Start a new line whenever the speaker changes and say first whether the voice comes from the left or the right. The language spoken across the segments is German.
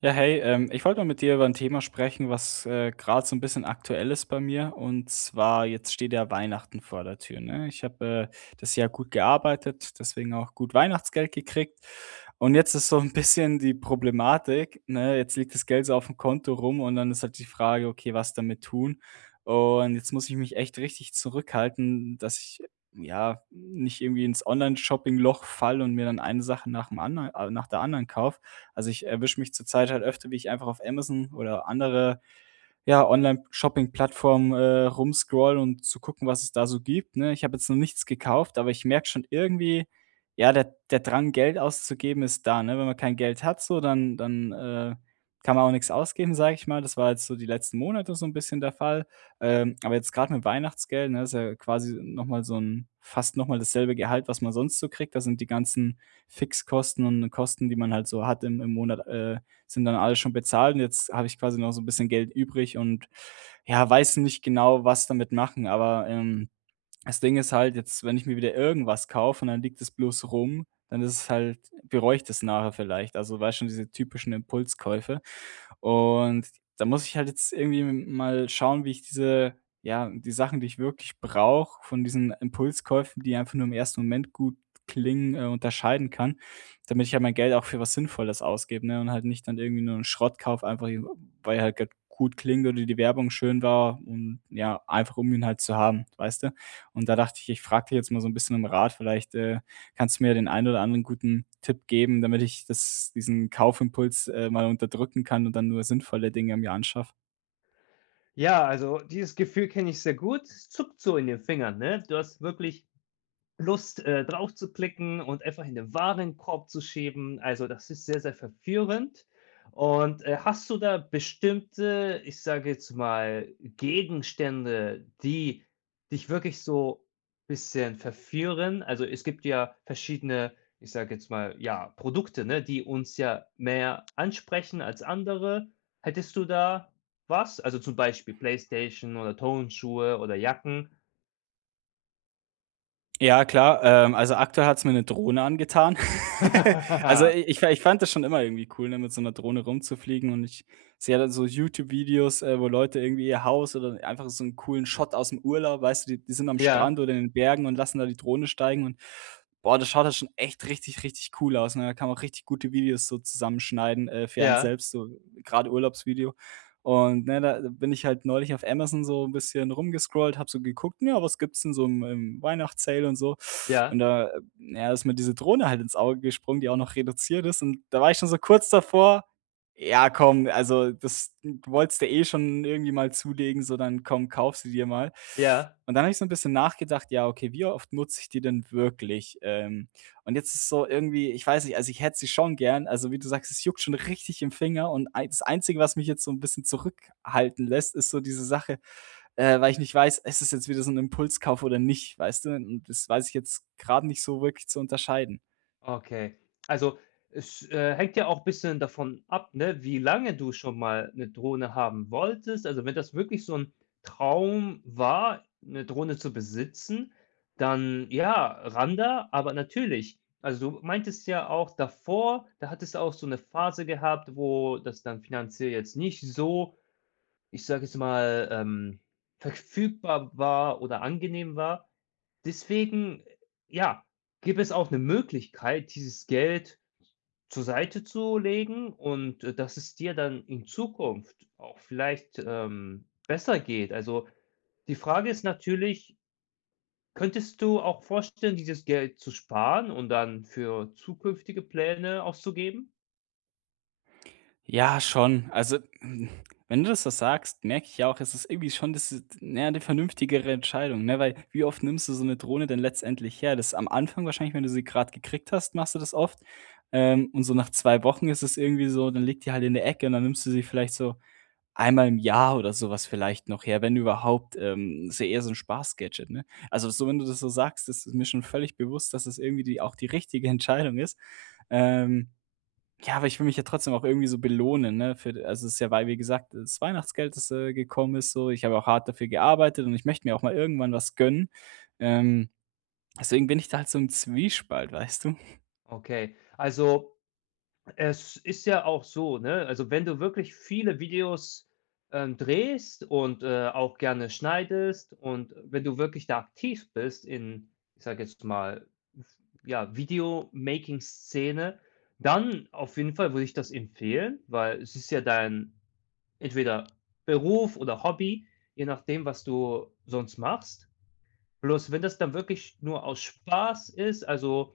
right: Ja, hey, ich wollte mal mit dir über ein Thema sprechen, was, grad so ein bisschen aktuell ist bei mir. Und zwar, jetzt steht ja Weihnachten vor der Tür, ne? Ich habe das Jahr gut gearbeitet, deswegen auch gut Weihnachtsgeld gekriegt. Und jetzt ist so ein bisschen die Problematik, ne, jetzt liegt das Geld so auf dem Konto rum und dann ist halt die Frage: „Okay, was damit tun?“ Und jetzt muss ich mich echt richtig zurückhalten, dass ich, ja, nicht irgendwie ins Online-Shopping-Loch falle und mir dann eine Sache nach der anderen kaufe. Also, ich erwische mich zurzeit halt öfter, wie ich einfach auf Amazon oder andere, ja, Online-Shopping-Plattformen, rumscrollen und zu gucken, was es da so gibt, ne? Ich habe jetzt noch nichts gekauft, aber ich merke schon irgendwie, ja, der Drang, Geld auszugeben, ist da, ne? Wenn man kein Geld hat so, dann kann man auch nichts ausgeben, sage ich mal. Das war jetzt so die letzten Monate so ein bisschen der Fall. Aber jetzt gerade mit Weihnachtsgeld, ne, ist ja quasi noch mal so ein fast noch mal dasselbe Gehalt, was man sonst so kriegt. Da sind die ganzen Fixkosten und Kosten, die man halt so hat im Monat sind dann alle schon bezahlt, und jetzt habe ich quasi noch so ein bisschen Geld übrig und, ja, weiß nicht genau, was damit machen, aber das Ding ist halt jetzt, wenn ich mir wieder irgendwas kaufe und dann liegt es bloß rum, dann ist es halt bereue ich das nachher vielleicht. Also, weißt schon, diese typischen Impulskäufe. Und da muss ich halt jetzt irgendwie mal schauen, wie ich die Sachen, die ich wirklich brauche, von diesen Impulskäufen, die einfach nur im ersten Moment gut klingen, unterscheiden kann, damit ich ja mein Geld auch für was Sinnvolles ausgebe, ne, und halt nicht dann irgendwie nur 'n Schrott kaufe, einfach j weil er halt grad gut klingt oder die Werbung schön war und, ja, einfach um ihn halt zu haben, weißt du? Und da dachte ich, ich frage dich jetzt mal so ein bisschen um Rat. Vielleicht kannst du mir den einen oder anderen guten Tipp geben, damit ich das diesen Kaufimpuls mal unterdrücken kann und dann nur sinnvolle Dinge mir anschaffe.
left: Ja, also dieses Gefühl kenne ich sehr gut. Es zuckt so in den Fingern, ne? Du hast wirklich Lust, drauf zu klicken und einfach in den Warenkorb zu schieben. Also, das ist sehr, sehr verführend. Und, hast du da bestimmte, ich sage jetzt mal, Gegenstände, die dich wirklich so ein bisschen verführen? Also, es gibt ja verschiedene, ich sage jetzt mal, ja, Produkte, ne, die uns ja mehr ansprechen als andere. Hättest du da was? Also, zum Beispiel PlayStation oder Turnschuhe oder Jacken?
right: Ja, klar. Also, aktuell hat's mir eine Drohne angetan. Also, i ich fa ich fand das schon immer irgendwie cool, ne, mit so 'ner Drohne rumzufliegen, und ich sehe dann so YouTube-Videos, wo Leute irgendwie ihr Haus oder einfach so einen coolen Shot aus dem Urlaub, weißt du, die sind am Strand
left: Ja,
right: oder in den Bergen und lassen da die Drohne steigen, und boah, das schaut halt schon echt richtig, richtig cool aus, ne? Da kann man auch richtig gute Videos so zusammenschneiden, für einen
left: ja.
right: selbst, so gerade Urlaubsvideo. Und, ne, da bin ich halt neulich auf Amazon so ein bisschen rumgescrollt, habe so geguckt, ja, was gibt's denn so im Weihnachts-Sale und so. Und
left: Ja,
right: da, ja, ist mir diese Drohne halt ins Auge gesprungen, die auch noch reduziert ist. Und da war ich schon so kurz davor, ja, komm, also das, du wolltest ja eh schon irgendwie mal zulegen, so dann komm, kauf sie dir mal.
left: ja,
right: Und dann habe ich so 'n bisschen nachgedacht, ja, okay, wie oft nutze ich die denn wirklich? Und jetzt ist so irgendwie, ich weiß nicht, also ich hätte sie schon gern. Also, wie du sagst, es juckt schon richtig im Finger, und ei das Einzige, was mich jetzt so 'n bisschen zurückhalten lässt, ist so diese Sache, weil ich nicht weiß, ist es jetzt wieder so 'n Impulskauf oder nicht, weißt du? Und das weiß ich jetzt grad nicht so wirklich zu unterscheiden.
left: okay. Also, es, hängt ja auch bisschen davon ab, ne, wie lange du schon mal 'ne Drohne haben wolltest. Also, wenn das wirklich so 'n Traum war, 'ne Drohne zu besitzen, dann ja, ran da, aber natürlich. Also, du meintest ja auch davor, da hattest du auch so 'ne Phase gehabt, wo das dann finanziell jetzt nicht so, ich sage jetzt mal, verfügbar war oder angenehm war. Deswegen, ja, gibt es auch eine Möglichkeit, dieses Geld zur Seite zu legen und, dass es dir dann in Zukunft auch vielleicht, besser geht. Also, die Frage ist natürlich, könntest du auch vorstellen, dieses Geld zu sparen und dann für zukünftige Pläne auszugeben?
right: Ja, schon. Also, wenn du das so sagst, merke ich ja auch, es ist irgendwie schon das ist, na ja, die vernünftigere Entscheidung, ne? Weil wie oft nimmst du so eine Drohne denn letztendlich her? Das ist am Anfang wahrscheinlich, wenn du sie gerade gekriegt hast, machst du das oft, und so nach 2 Wochen ist es irgendwie so, dann liegt die halt in der Ecke, und dann nimmst du sie vielleicht so einmal im Jahr oder sowas vielleicht noch her, wenn überhaupt. Ist ja eher so ein Spaß-Gadget, ne? Also, so wenn du das so sagst, das ist mir schon völlig bewusst, dass es das irgendwie die auch die richtige Entscheidung ist. Ähm ja, aber ich will mich ja trotzdem auch irgendwie so belohnen, ne? Für Also, es ist ja, weil, wie gesagt, das Weihnachtsgeld, das gekommen ist so. Ich habe auch hart dafür gearbeitet, und ich möchte mir auch mal irgendwann was gönnen. Ähm, deswegen bin ich da halt so im Zwiespalt, weißt du?
left: Okay, also es ist ja auch so, ne? Also, wenn du wirklich viele Videos, drehst und, auch gerne schneidest und wenn du wirklich da aktiv bist in, ich sage jetzt mal, ja, Video-Making-Szene, dann auf jeden Fall würde ich das empfehlen, weil es ist ja dein entweder Beruf oder Hobby, je nachdem, was du sonst machst. Bloß wenn das dann wirklich nur aus Spaß ist, also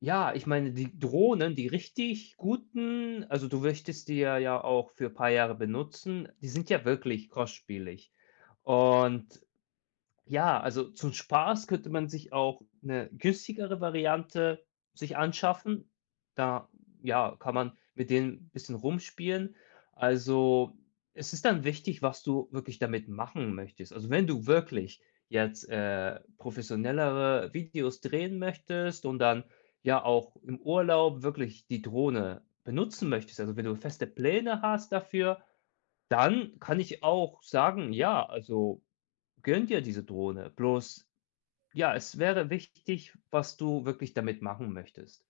left: ja, ich meine, die Drohnen, die richtig guten, also, du möchtest die ja ja auch für paar Jahre benutzen, die sind ja wirklich kostspielig. Und ja, also zum Spaß könnte man sich auch eine günstigere Variante sich anschaffen. Da, ja, kann man mit denen ein bisschen rumspielen. Also, es ist dann wichtig, was du wirklich damit machen möchtest. Also, wenn du wirklich jetzt, professionellere Videos drehen möchtest und dann ja auch im Urlaub wirklich die Drohne benutzen möchtest, also wenn du feste Pläne hast dafür, dann kann ich auch sagen, ja, also gönn dir diese Drohne, bloß ja, es wäre wichtig, was du wirklich damit machen möchtest.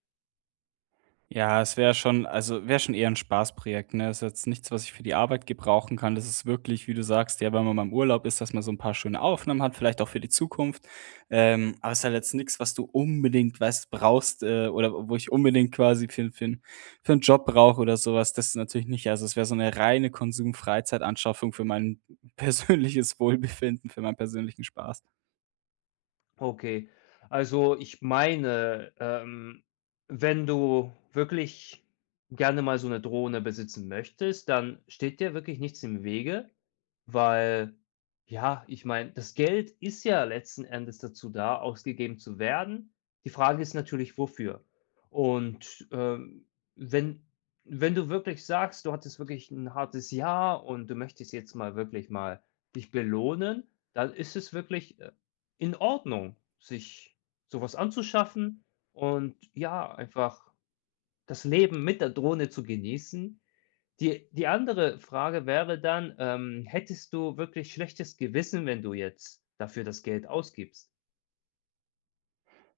right: Ja, es wäre schon, also, wäre schon eher ein Spaßprojekt, ne? Ist jetzt nichts, was ich für die Arbeit gebrauchen kann. Das ist wirklich, wie du sagst, ja, wenn man mal im Urlaub ist, dass man so ein paar schöne Aufnahmen hat, vielleicht auch für die Zukunft. Aber es ist halt jetzt nichts, was du unbedingt, weißt, brauchst, oder wo ich unbedingt quasi für 'n Job brauche oder sowas. Das ist natürlich nicht. Also, es wäre so eine reine Konsum-Freizeitanschaffung für mein persönliches Wohlbefinden, für meinen persönlichen Spaß.
left: Okay. Also, ich meine, wenn du wirklich gerne mal so eine Drohne besitzen möchtest, dann steht dir wirklich nichts im Wege, weil, ja, ich meine, das Geld ist ja letzten Endes dazu da, ausgegeben zu werden. Die Frage ist natürlich: „Wofür?“ Und, wenn wenn du wirklich sagst, du hattest wirklich ein hartes Jahr und du möchtest jetzt mal wirklich mal dich belohnen, dann ist es wirklich, in Ordnung, sich sowas anzuschaffen und ja, einfach das Leben mit der Drohne zu genießen. Die andere Frage wäre dann, hättest du wirklich schlechtes Gewissen, wenn du jetzt dafür das Geld ausgibst?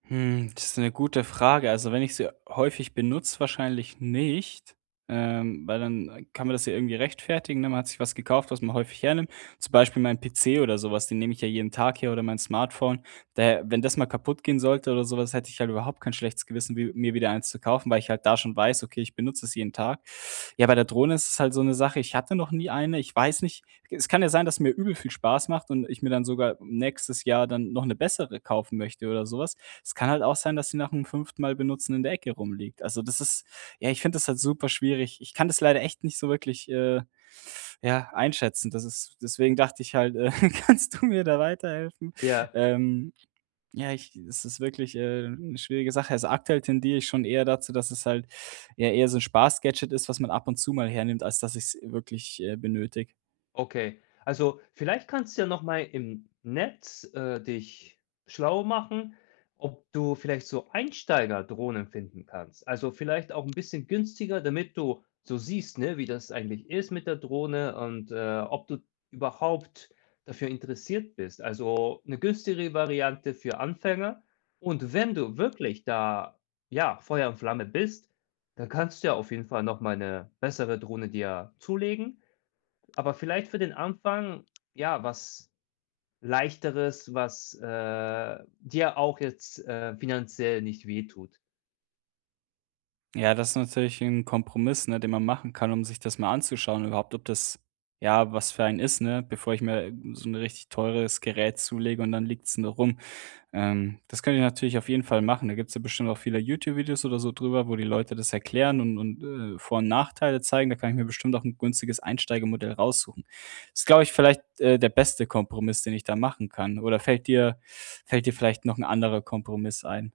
right: Hm, das ist eine gute Frage. Also, wenn ich sie häufig benutze, wahrscheinlich nicht, weil dann kann man das ja irgendwie rechtfertigen, ne? Man hat sich was gekauft, was man häufig hernimmt. Zum Beispiel mein PC oder sowas, den nehme ich ja jeden Tag her, oder mein Smartphone. Daher, wenn das mal kaputt gehen sollte oder sowas, hätte ich halt überhaupt kein schlechtes Gewissen, wi mir wieder eins zu kaufen, weil ich halt da schon weiß: „Okay, ich benutze es jeden Tag.“ Ja, bei der Drohne ist es halt so eine Sache, ich hatte noch nie eine. Ich weiß nicht, es kann ja sein, dass mir übel viel Spaß macht und ich mir dann sogar nächstes Jahr dann noch eine bessere kaufen möchte oder sowas. Es kann halt auch sein, dass sie nach dem fünften Mal benutzen in der Ecke rumliegt. Also, das ist, ja, ich finde das halt super schwierig. Ich kann das leider echt nicht so wirklich, ja, einschätzen. Das ist, deswegen dachte ich halt, kannst du mir da weiterhelfen?
left: Ja,
right: Ähm, ja, ich es ist wirklich, 'ne schwierige Sache. Also, aktuell tendiere ich schon eher dazu, dass es halt ja eher so ein Spaß-Gadget ist, was man ab und zu mal hernimmt, als dass ich es wirklich benötige.
left: okay, also vielleicht kannst du ja noch mal im Netz, dich schlau machen, ob du vielleicht so Einsteigerdrohnen finden kannst. Also vielleicht auch ein bisschen günstiger, damit du so siehst, ne, wie das eigentlich ist mit der Drohne und, ob du überhaupt dafür interessiert bist. Also eine günstigere Variante für Anfänger und wenn du wirklich da, ja, Feuer und Flamme bist, dann kannst du ja auf jeden Fall noch mal eine bessere Drohne dir zulegen, aber vielleicht für den Anfang, ja, was Leichteres, was, dir auch jetzt, finanziell nicht wehtut.
right: Ja, das ist natürlich ein Kompromiss, ne, den man machen kann, um sich das mal anzuschauen überhaupt, ob das, ja, was für einen ist, ne, bevor ich mir so ein richtig teures Gerät zulege und dann liegt's nur rum. Das könnt ihr natürlich auf jeden Fall machen. Da gibt's ja bestimmt auch viele YouTube-Videos oder so drüber, wo die Leute das erklären und Vor- und Nachteile zeigen. Da kann ich mir bestimmt auch ein günstiges Einsteigermodell raussuchen. Das ist, glaube ich, vielleicht, der beste Kompromiss, den ich da machen kann. Oder fällt dir vielleicht noch ein anderer Kompromiss ein?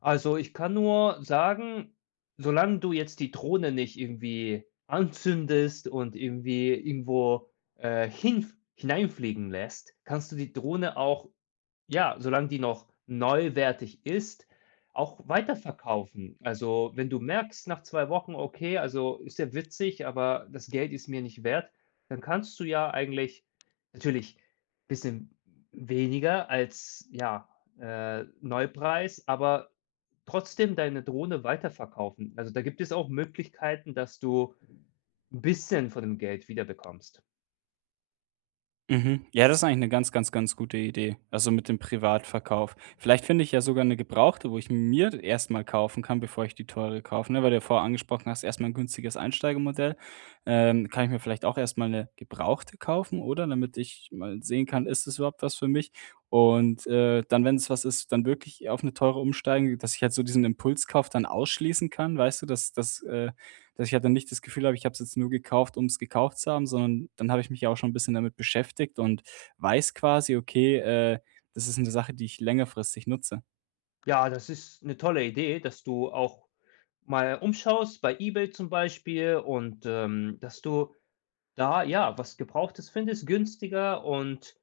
left: Also, ich kann nur sagen, solange du jetzt die Drohne nicht irgendwie anzündest und irgendwie irgendwo, hineinfliegen lässt, kannst du die Drohne auch, ja, solange die noch neuwertig ist, auch weiterverkaufen. Also, wenn du merkst nach 2 Wochen, okay, also ist ja witzig, aber das Geld ist mir nicht wert, dann kannst du ja eigentlich natürlich ein bisschen weniger als, ja, Neupreis, aber trotzdem deine Drohne weiterverkaufen. Also, da gibt es auch Möglichkeiten, dass du 'n bisschen von dem Geld wiederbekommst.
right: Mhm. Ja, das ist eigentlich eine ganz, ganz, ganz gute Idee, also mit dem Privatverkauf. Vielleicht finde ich ja sogar eine gebrauchte, wo ich mir erst mal kaufen kann, bevor ich die teure kaufe, ne? Weil du ja vorher angesprochen hast, erst mal 'n günstiges Einsteigermodell. Kann ich mir vielleicht auch erst mal 'ne gebrauchte kaufen, oder? Damit ich mal sehen kann, ist es überhaupt was für mich? Und dann, wenn es was ist, dann wirklich auf eine teure umsteigen, dass ich halt so diesen Impulskauf dann ausschließen kann, weißt du, dass ich halt dann nicht das Gefühl habe, ich habe es jetzt nur gekauft, um es gekauft zu haben, sondern dann habe ich mich ja auch schon ein bisschen damit beschäftigt und weiß quasi, okay, das ist eine Sache, die ich längerfristig nutze.
left: Ja, das ist eine tolle Idee, dass du auch mal umschaust, bei eBay zum Beispiel und, dass du da, ja, was Gebrauchtes findest, günstiger und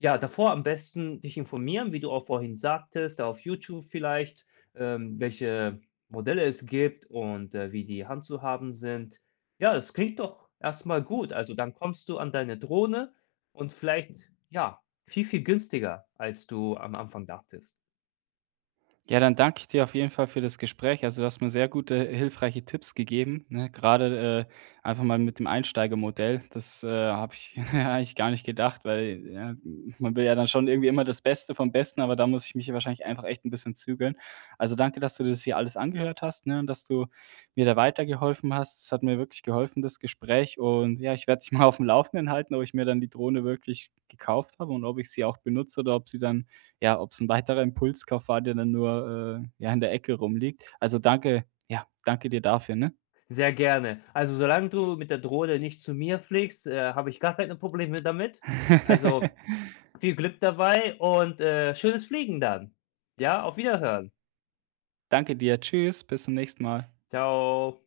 left: ja, davor am besten dich informieren, wie du auch vorhin sagtest, da auf YouTube vielleicht, welche Modelle es gibt und, wie die handzuhaben sind. Ja, das klingt doch erstmal gut. Also, dann kommst du an deine Drohne und vielleicht, ja, viel, viel günstiger, als du am Anfang dachtest.
right: Ja, dann danke ich dir auf jeden Fall für das Gespräch. Also, du hast mir sehr gute, hilfreiche Tipps gegeben, ne? Gerade einfach mal mit dem Einsteigermodell. Das habe ich eigentlich gar nicht gedacht, weil, ja, man will ja dann schon irgendwie immer das Beste vom Besten, aber da muss ich mich ja wahrscheinlich einfach echt ein bisschen zügeln. Also, danke, dass du das hier alles angehört hast, ne, und dass du mir da weitergeholfen hast. Es hat mir wirklich geholfen, das Gespräch, und, ja, ich werde dich mal auf dem Laufenden halten, ob ich mir dann die Drohne wirklich gekauft habe und ob ich sie auch benutze oder ob sie dann, ja, ob es ein weiterer Impulskauf war, der dann nur, ja, in der Ecke rumliegt. Also, danke, ja, danke dir dafür, ne?
left: Sehr gerne. Also, solange du mit der Drohne nicht zu mir fliegst, habe ich gar keine Probleme damit. Also, viel Glück dabei und, schönes Fliegen dann. Ja, auf Wiederhören.
right: Danke dir. Tschüss, bis zum nächsten Mal.
left: Ciao.